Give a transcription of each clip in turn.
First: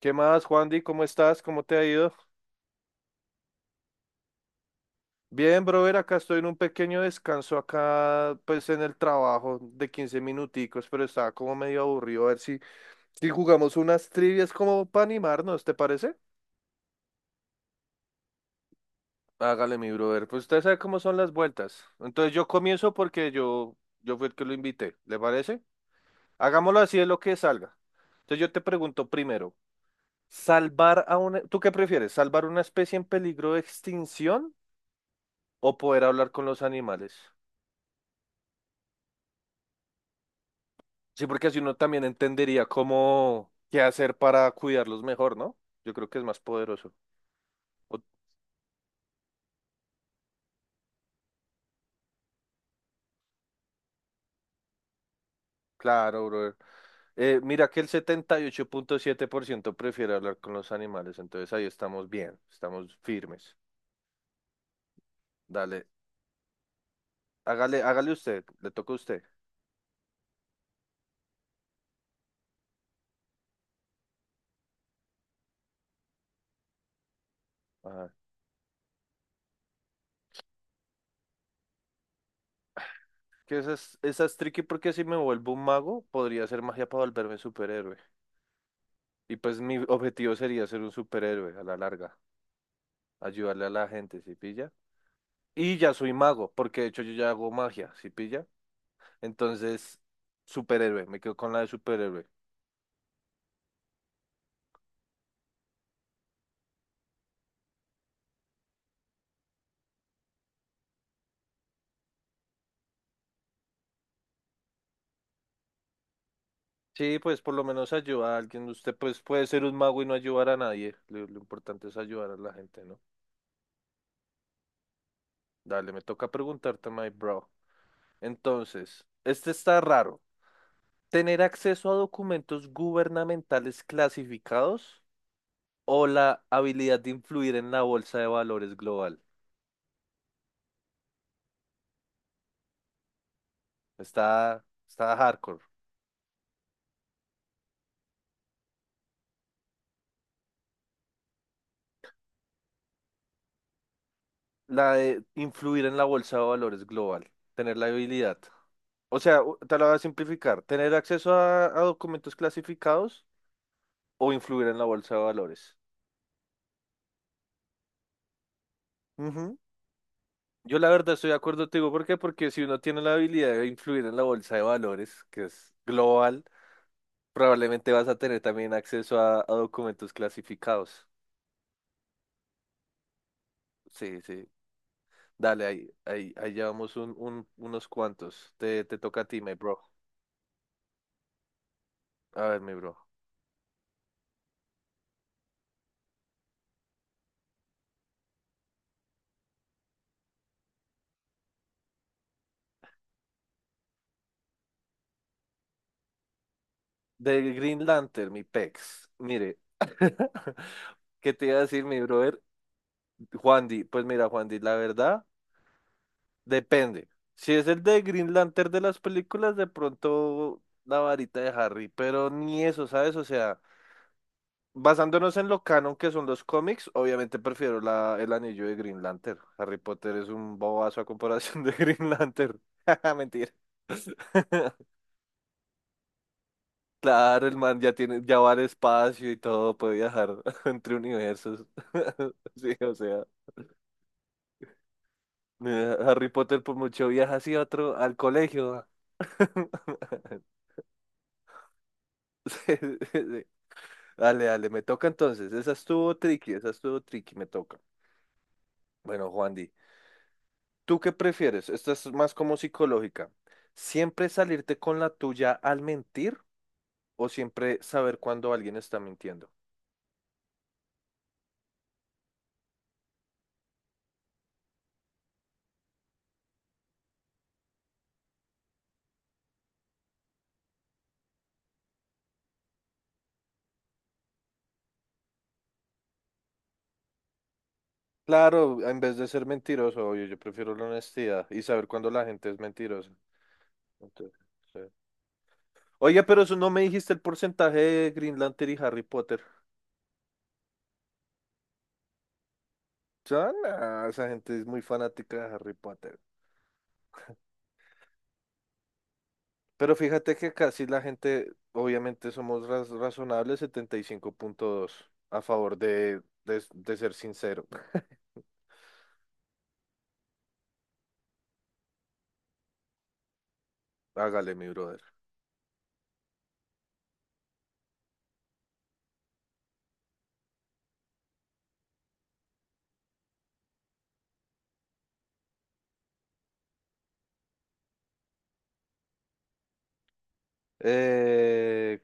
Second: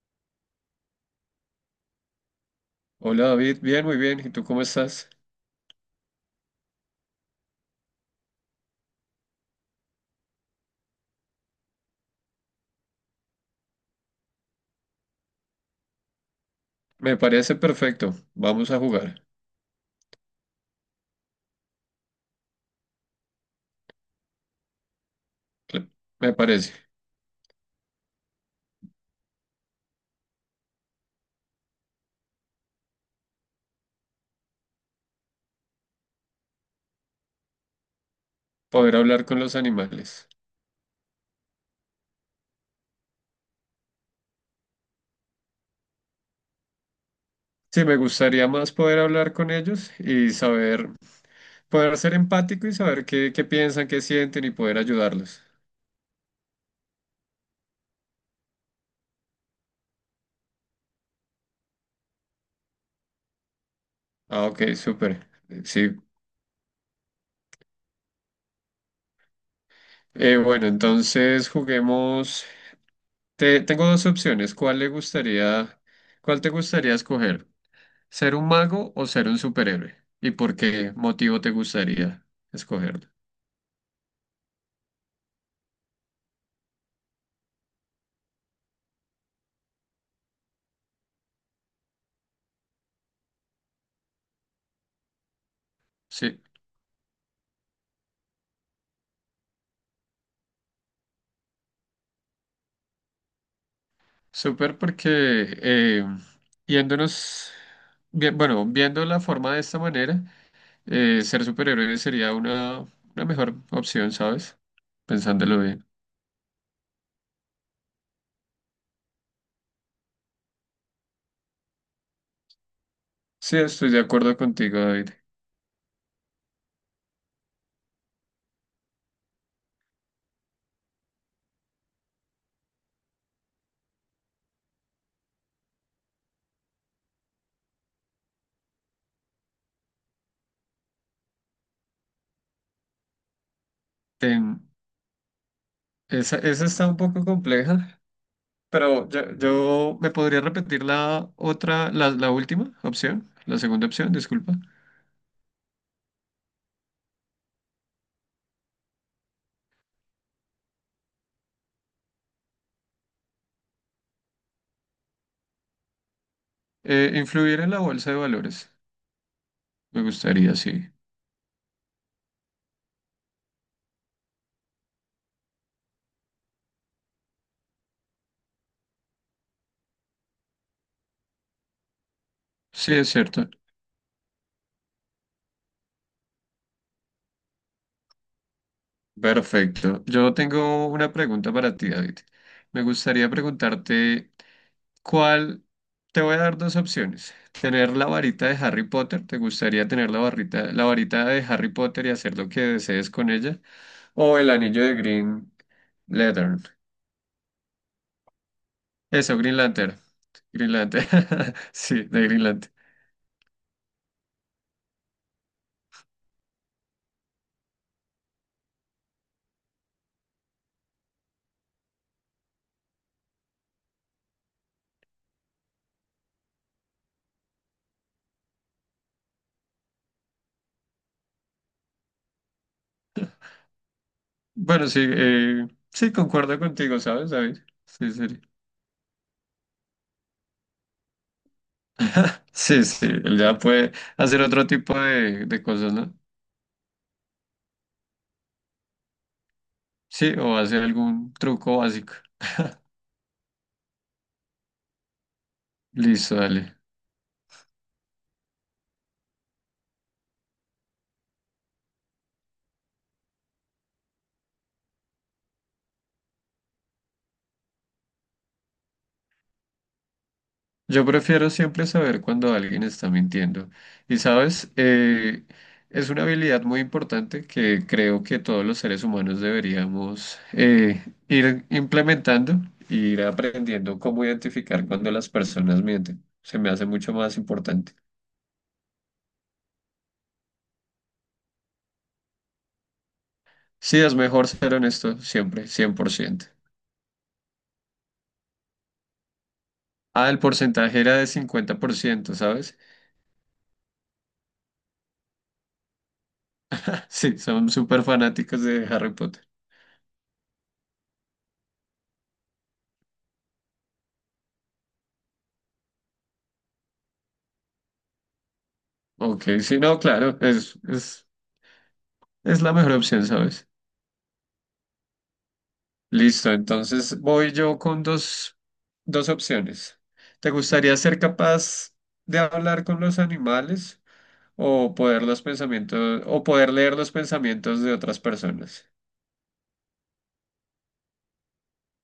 ¿Qué más, Juandi? ¿Cómo estás? ¿Cómo te ha ido? Hola David, bien, muy bien. ¿Y tú cómo estás? Bien, brother, acá estoy en un pequeño descanso acá, pues en el trabajo de 15 minuticos, pero estaba como medio aburrido. A ver si jugamos unas trivias como para animarnos, ¿te parece? Me parece perfecto. Vamos a jugar. Hágale, mi brother. Pues usted sabe cómo son las vueltas. Entonces yo comienzo porque yo fui el que lo invité, ¿le parece? Cl- Me parece. Hagámoslo así de lo que salga. Entonces yo te pregunto primero. ¿Tú qué prefieres? ¿Salvar una especie en peligro de extinción o poder hablar con los animales? Poder hablar con los animales. Sí, porque así uno también entendería cómo qué hacer para cuidarlos mejor, ¿no? Yo creo que es más poderoso. Sí, me O- gustaría más poder hablar con ellos y saber, poder ser empático y saber qué piensan, qué sienten y poder ayudarlos. claro, brother. Mira que el 78.7% prefiere hablar con los animales, entonces ahí estamos bien, estamos firmes. Ah, ok, súper. Dale, Sí. hágale, hágale usted, le toca a usted. Bueno, entonces juguemos. Tengo dos opciones. ¿Cuál te gustaría escoger? Ajá. ¿Ser un mago o ser un superhéroe? ¿Y por qué motivo te gustaría escogerlo? Que esa es tricky porque si me vuelvo un mago, podría hacer magia para volverme superhéroe. Y pues mi objetivo sería ser un superhéroe a la larga, ayudarle a la gente, ¿sí pilla? Y ya soy Sí, mago, porque de hecho yo ya hago magia, ¿sí pilla? Entonces, superhéroe, me quedo con la de superhéroe. súper porque eh, yéndonos, bien, bueno, viendo la forma de esta manera, ser superhéroe sería una mejor opción, ¿sabes? Pensándolo bien. Sí, pues por lo menos ayuda a alguien. Usted pues puede ser un mago y no ayudar a nadie. Lo importante es ayudar a la gente, ¿no? Sí, estoy de acuerdo contigo, David. Dale, me toca preguntarte, my bro. Entonces, este está raro. ¿Tener acceso a documentos gubernamentales clasificados o la habilidad de influir en la bolsa de valores global? Em, Está hardcore. esa está un poco compleja, pero yo me podría repetir la otra, la última opción, la segunda opción, disculpa. La de influir en la bolsa de valores global, tener la habilidad. O sea, te la voy a simplificar, tener acceso a documentos clasificados o influir en la bolsa de valores. Influir en la bolsa de valores. Ujú. Me gustaría, Yo sí. la verdad estoy de acuerdo, te digo, ¿por qué? Porque si uno tiene la habilidad de influir en la bolsa de valores, que es global, probablemente vas a tener también acceso a documentos clasificados. Sí, es cierto. Sí, sí. Dale, ahí llevamos unos cuantos. Te toca a ti, mi bro. Perfecto. Yo tengo una pregunta para ti, David. A ver, mi Me bro. gustaría preguntarte cuál, te voy a dar dos opciones. Tener la varita de Harry Potter, ¿te gustaría tener la varita de Harry Potter y hacer lo que desees con ella? O el anillo de Green Lantern. De Green Lantern, mi pex. Eso, Green Mire, Lantern. Green Lantern. ¿qué te iba a decir, mi Sí, de brother? Green Lantern. Juandi, pues mira, Juandi, la verdad, depende. Si es el de Green Lantern de las películas, de pronto la varita de Harry, pero ni eso, ¿sabes? O sea, basándonos en lo canon que son los cómics, obviamente prefiero el anillo de Green Lantern. Harry Potter es un bobazo a comparación de Green Lantern. Mentira. Bueno, sí, sí, concuerdo contigo, ¿sabes, Claro, el David? man ya Sí, tiene, sí. ya va al espacio y todo, puede viajar entre universos. Sí, Sí, o sí, sea, él ya puede hacer otro tipo de cosas, ¿no? Harry Potter por mucho viaja así a otro, al colegio. Sí, o hacer algún truco básico. Sí, sí, sí. Dale, dale, me toca entonces. Listo, Esa dale. estuvo tricky, me toca. Bueno, Juandi, ¿tú qué prefieres? Esta es más como psicológica. ¿Siempre salirte con la tuya al mentir o siempre saber cuando alguien está mintiendo? Yo prefiero siempre saber cuando alguien está mintiendo. Y sabes, es una habilidad muy importante que creo que todos los seres humanos deberíamos ir implementando, e ir aprendiendo cómo identificar cuando las personas mienten. Se me hace mucho más importante. Claro, en vez de ser mentiroso, obvio, yo prefiero la honestidad y saber cuándo la gente es mentirosa. Sí, es Entonces, mejor ser sí. honesto siempre, cien por Oye, pero ciento. eso no me dijiste el porcentaje de Green Lantern y Harry Potter. Ah, el porcentaje era de 50%, ¿sabes? Ya, nah, esa gente es muy fanática de Harry Potter. Sí, son súper fanáticos de Harry Potter. Pero fíjate que casi la gente, obviamente somos razonables, 75.2 a favor de ser sincero. Ok, sí, no, claro, es la mejor opción, ¿sabes? Hágale, mi brother. Listo, entonces voy yo con dos opciones. ¿Te gustaría ser capaz de hablar con los animales o poder leer los pensamientos de otras personas? Eh,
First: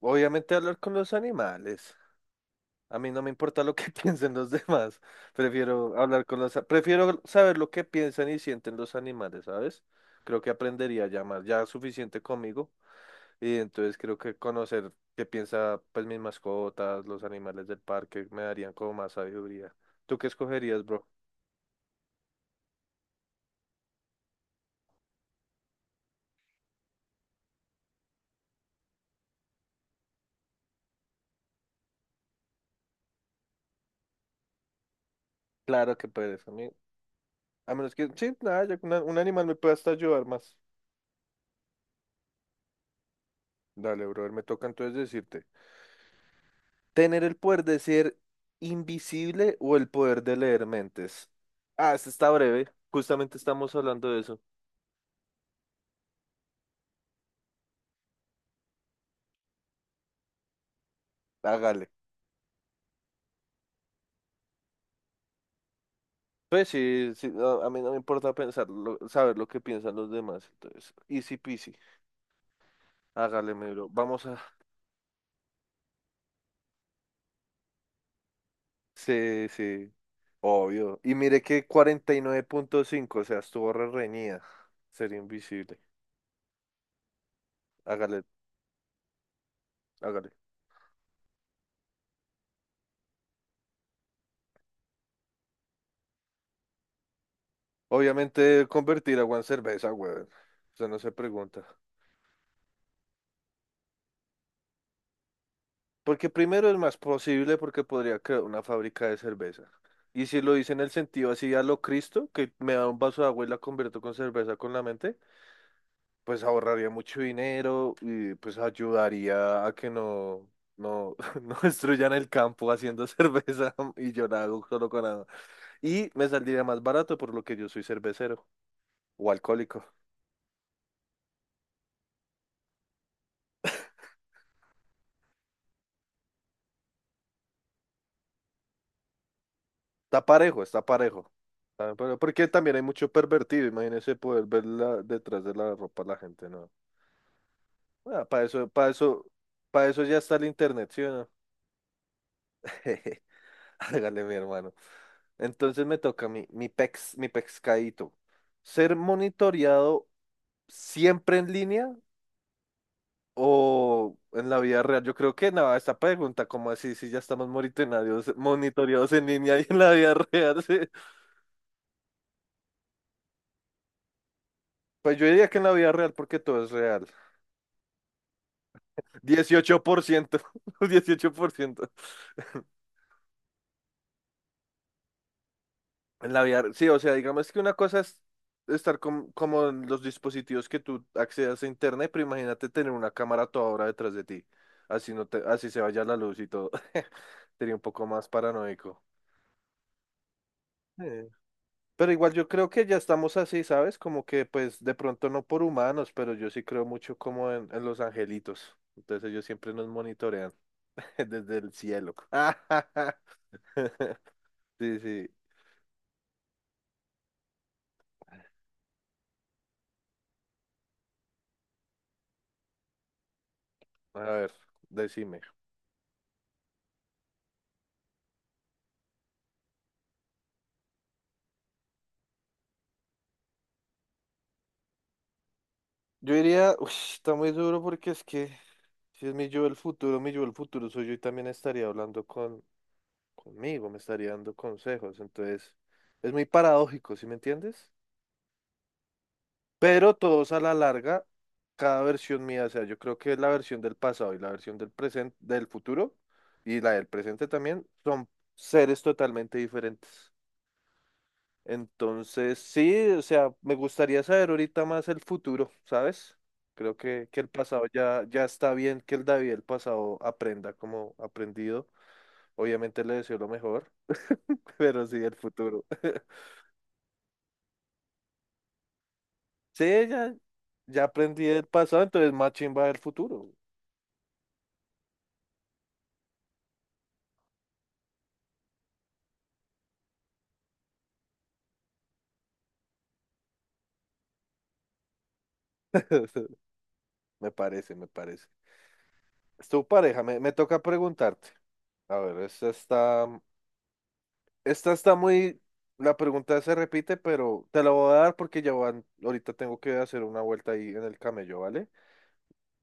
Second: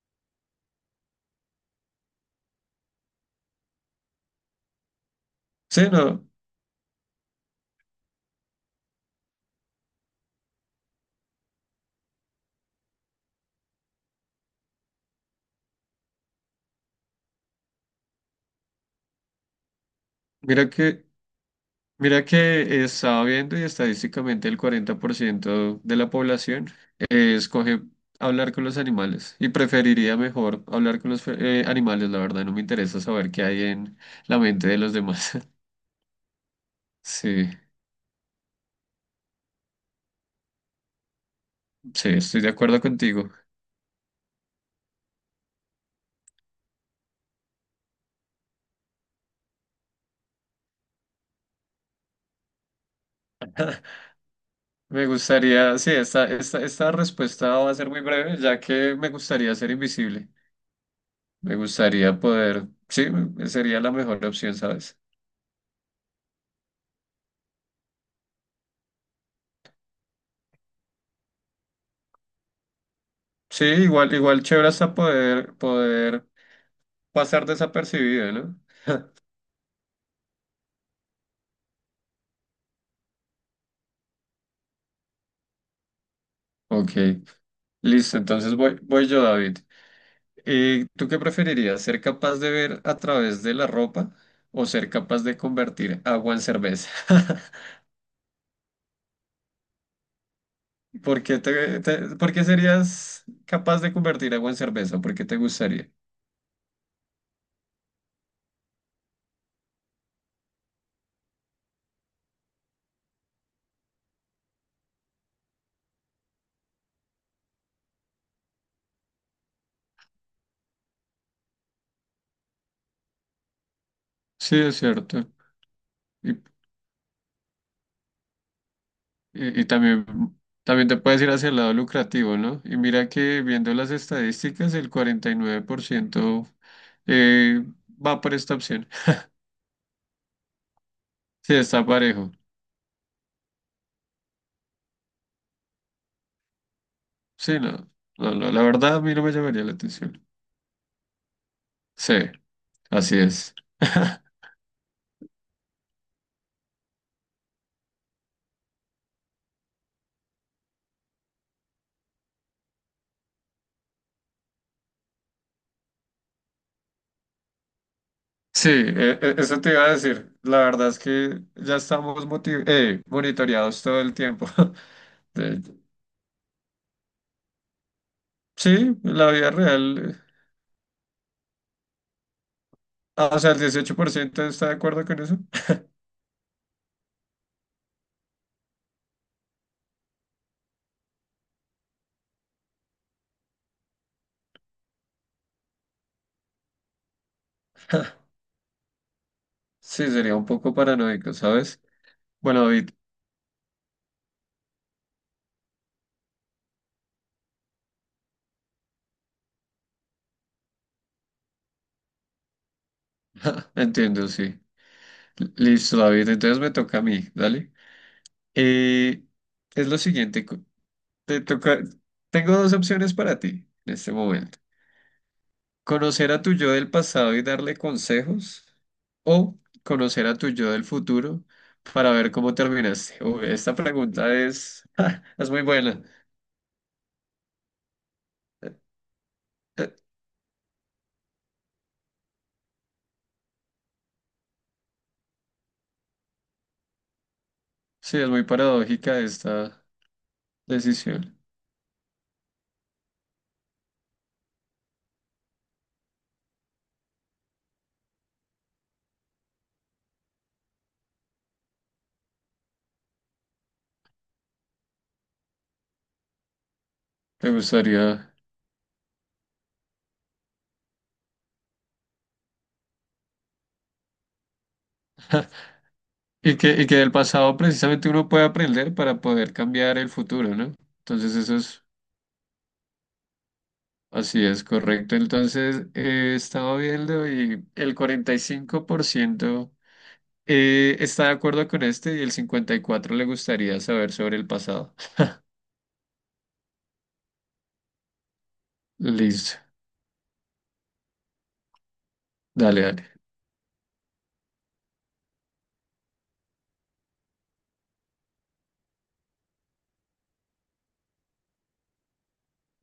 obviamente hablar con los animales. A mí no me importa lo que piensen los demás. Sí, Prefiero hablar no, con los... a- Prefiero saber lo que piensan y sienten los animales, ¿sabes? Creo que aprendería ya más, ya suficiente conmigo. Y entonces creo que conocer qué piensa, pues, mis mascotas, los animales del parque, me darían como más sabiduría. ¿Tú qué mira escogerías, que bro? Mira que estaba viendo y estadísticamente el 40% de la población escoge hablar con los animales y preferiría mejor hablar con animales, la verdad no me interesa saber qué hay en la mente de los demás. Claro que puedes. A mí, Sí, a menos que... Sí, nada, ya que un animal me puede hasta ayudar más. sí, estoy de acuerdo contigo. Dale, bro, me toca entonces decirte. Tener el poder de ser invisible o el poder de leer mentes. Ah, esta está breve. Justamente estamos hablando de eso. Me gustaría, sí, esta respuesta va a ser muy breve, ya que me gustaría ser invisible. Me Hágale. gustaría sí, sería la mejor opción, ¿sabes? Pues sí, sí, a mí no me importa pensar, saber lo que piensan los demás. Entonces, easy peasy. Hágale, Sí, mi bro. igual, Vamos a. igual chévere hasta poder pasar desapercibido, ¿no? Sí, sí. Obvio. Y mire que 49.5, o sea, estuvo re reñida. Sería invisible. Ok, listo, Hágale, entonces voy yo, David. hágale. ¿Tú qué preferirías? ¿Ser capaz de ver a través de la ropa o ser capaz de convertir agua en cerveza? Obviamente, convertir agua en cerveza, weón. Eso no se ¿Por qué pregunta. te- te- por qué serías capaz de convertir agua en cerveza? ¿Por qué te gustaría? Porque primero es más posible porque podría crear una fábrica de cerveza. Y si lo hice en el sentido así a lo Cristo, que me da un vaso de agua y la convierto con cerveza con la mente, pues ahorraría mucho dinero y pues ayudaría a que no, no destruyan el campo haciendo cerveza y yo la Sí, hago es solo con agua. cierto. Y me Y, saldría más barato por lo que yo soy cervecero o y alcohólico. también te puedes ir hacia el lado lucrativo, ¿no? Y mira que viendo las estadísticas, el 49% eh, va por esta opción. Está parejo, está parejo. Sí, está Ah, parejo. porque también hay mucho pervertido, imagínese poder ver detrás de la ropa a la gente, ¿no? Sí, no, Ah, no, no, la verdad a mí no me llamaría la para eso ya atención. está el internet, ¿sí o no? Sí, así es. Hágale, mi hermano. Entonces me toca mi pex, mi pescadito. ¿Ser monitoreado siempre en línea o en la vida real? Yo creo que nada, esta pregunta, como así, si ya estamos Sí, monitoreados en línea eso y te en iba la a vida decir. La real. Sí. verdad es que ya estamos monitoreados todo el tiempo. Pues yo diría que De- en la vida real porque todo es real. sí, Dieciocho la vida dieciocho real. por ciento 18%. Ah, o sea, el 18% está de acuerdo con eso. En la vida, sí, o sea, digamos que una cosa es como en los dispositivos que tú accedas a internet, pero imagínate tener una cámara a toda hora detrás de ti. Así no te, así se vaya la luz y todo. Sería un poco más paranoico. Sí, sería un poco Eh, paranoico, ¿sabes? Pero igual yo Bueno, creo que David, ya estamos así, ¿sabes? Como que pues de pronto no por humanos, pero yo sí creo mucho como en los angelitos. Entonces ellos siempre nos monitorean desde el cielo. entiendo, sí. Sí, sí. Listo, David, entonces me toca a mí, dale. Eh, es lo siguiente, te toca, tengo dos opciones para ti en este A ver, momento. decime. ¿Conocer a tu yo del pasado y darle consejos? ¿O conocer a tu yo del futuro para ver cómo terminaste? Uy, esta pregunta es, es muy buena. Yo diría, uy, está muy duro porque es que Eh, si es mi yo del eh, futuro, mi yo del futuro soy yo y también estaría hablando conmigo, me estaría dando consejos. Entonces, es muy paradójico, ¿sí me entiendes? Sí, es muy paradójica esta Pero todos a la larga, decisión. cada versión mía, o sea, yo creo que la versión del pasado y la versión del presente, del futuro y la del presente también son seres totalmente diferentes. Entonces, sí, o sea, me gustaría saber ahorita más el futuro, ¿sabes? Creo que el Me pasado ya, gustaría. ya está bien, que el David del pasado aprenda como aprendido. Obviamente le deseo lo mejor, pero sí el futuro. Y que del pasado precisamente uno puede aprender para poder cambiar Sí, el futuro, ¿no? ya Entonces aprendí eso del es, pasado, entonces más chimba del futuro. así es, correcto. Entonces estaba viendo y el 45%. Está de acuerdo con este y el 54 le gustaría saber sobre el pasado. Me parece, me parece. Listo. Es tu pareja, me toca preguntarte. A ver, esta Dale, dale. está. Esta está muy... La pregunta se repite, pero te la voy a dar porque ya van... Ahorita tengo que hacer una vuelta ahí en el camello, ¿vale?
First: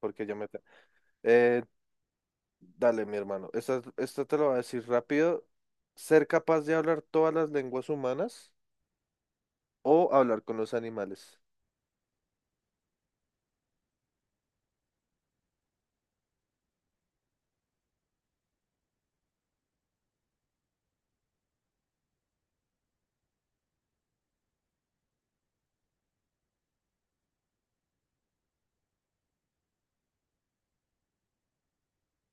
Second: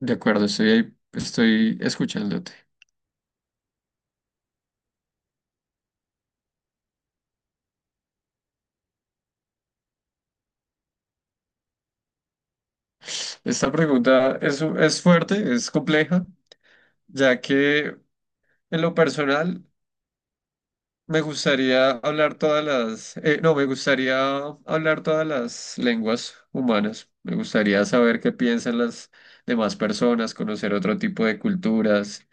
De ya acuerdo, me... estoy ahí, Eh, estoy escuchándote. dale, mi hermano. Esta te la voy a decir rápido. ¿Ser capaz de hablar todas las lenguas humanas o hablar con los animales? Esta pregunta es fuerte, es compleja, ya que en lo personal me gustaría hablar no, me gustaría hablar todas las lenguas humanas. Me gustaría saber qué piensan las demás personas, conocer otro tipo de culturas.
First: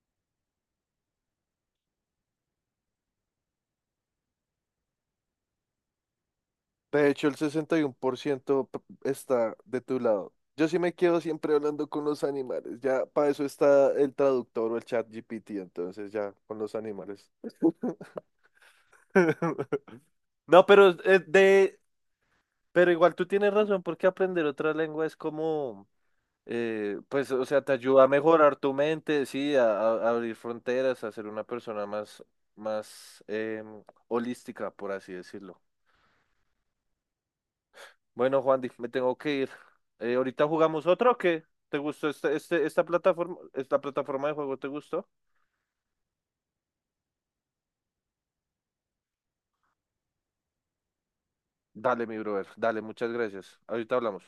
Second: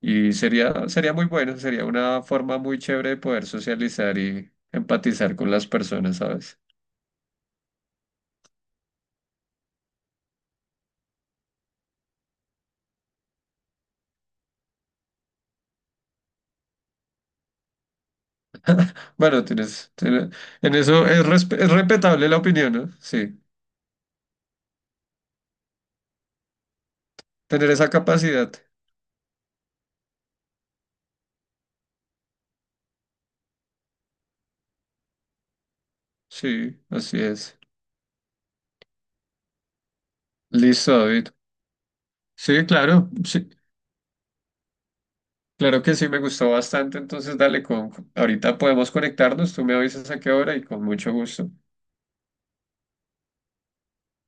Y sería muy bueno, sería una forma muy chévere de poder socializar y empatizar con las personas, ¿sabes? De hecho, el 61% está de tu lado. Yo sí me quedo siempre hablando con los animales. Ya para eso está el traductor o el chat GPT, entonces ya con los animales. Bueno, No, en pero eso es de respetable la opinión, Pero ¿no? igual tú Sí, tienes razón, porque aprender otra lengua es como, pues, o sea, tener te esa ayuda a capacidad. mejorar tu mente, sí, a abrir fronteras, a ser una persona más holística, por así decirlo. Sí, así es. Bueno, Juan, me tengo que ir. Ahorita jugamos Listo, otro, ¿o David. qué? ¿Te gustó Sí, claro, sí, esta plataforma de juego? ¿Te gustó? claro que sí, me gustó bastante. Entonces, ahorita podemos conectarnos, tú me avisas a qué hora y con mucho gusto. Dale, mi brother, dale, muchas gracias. Ahorita hablamos.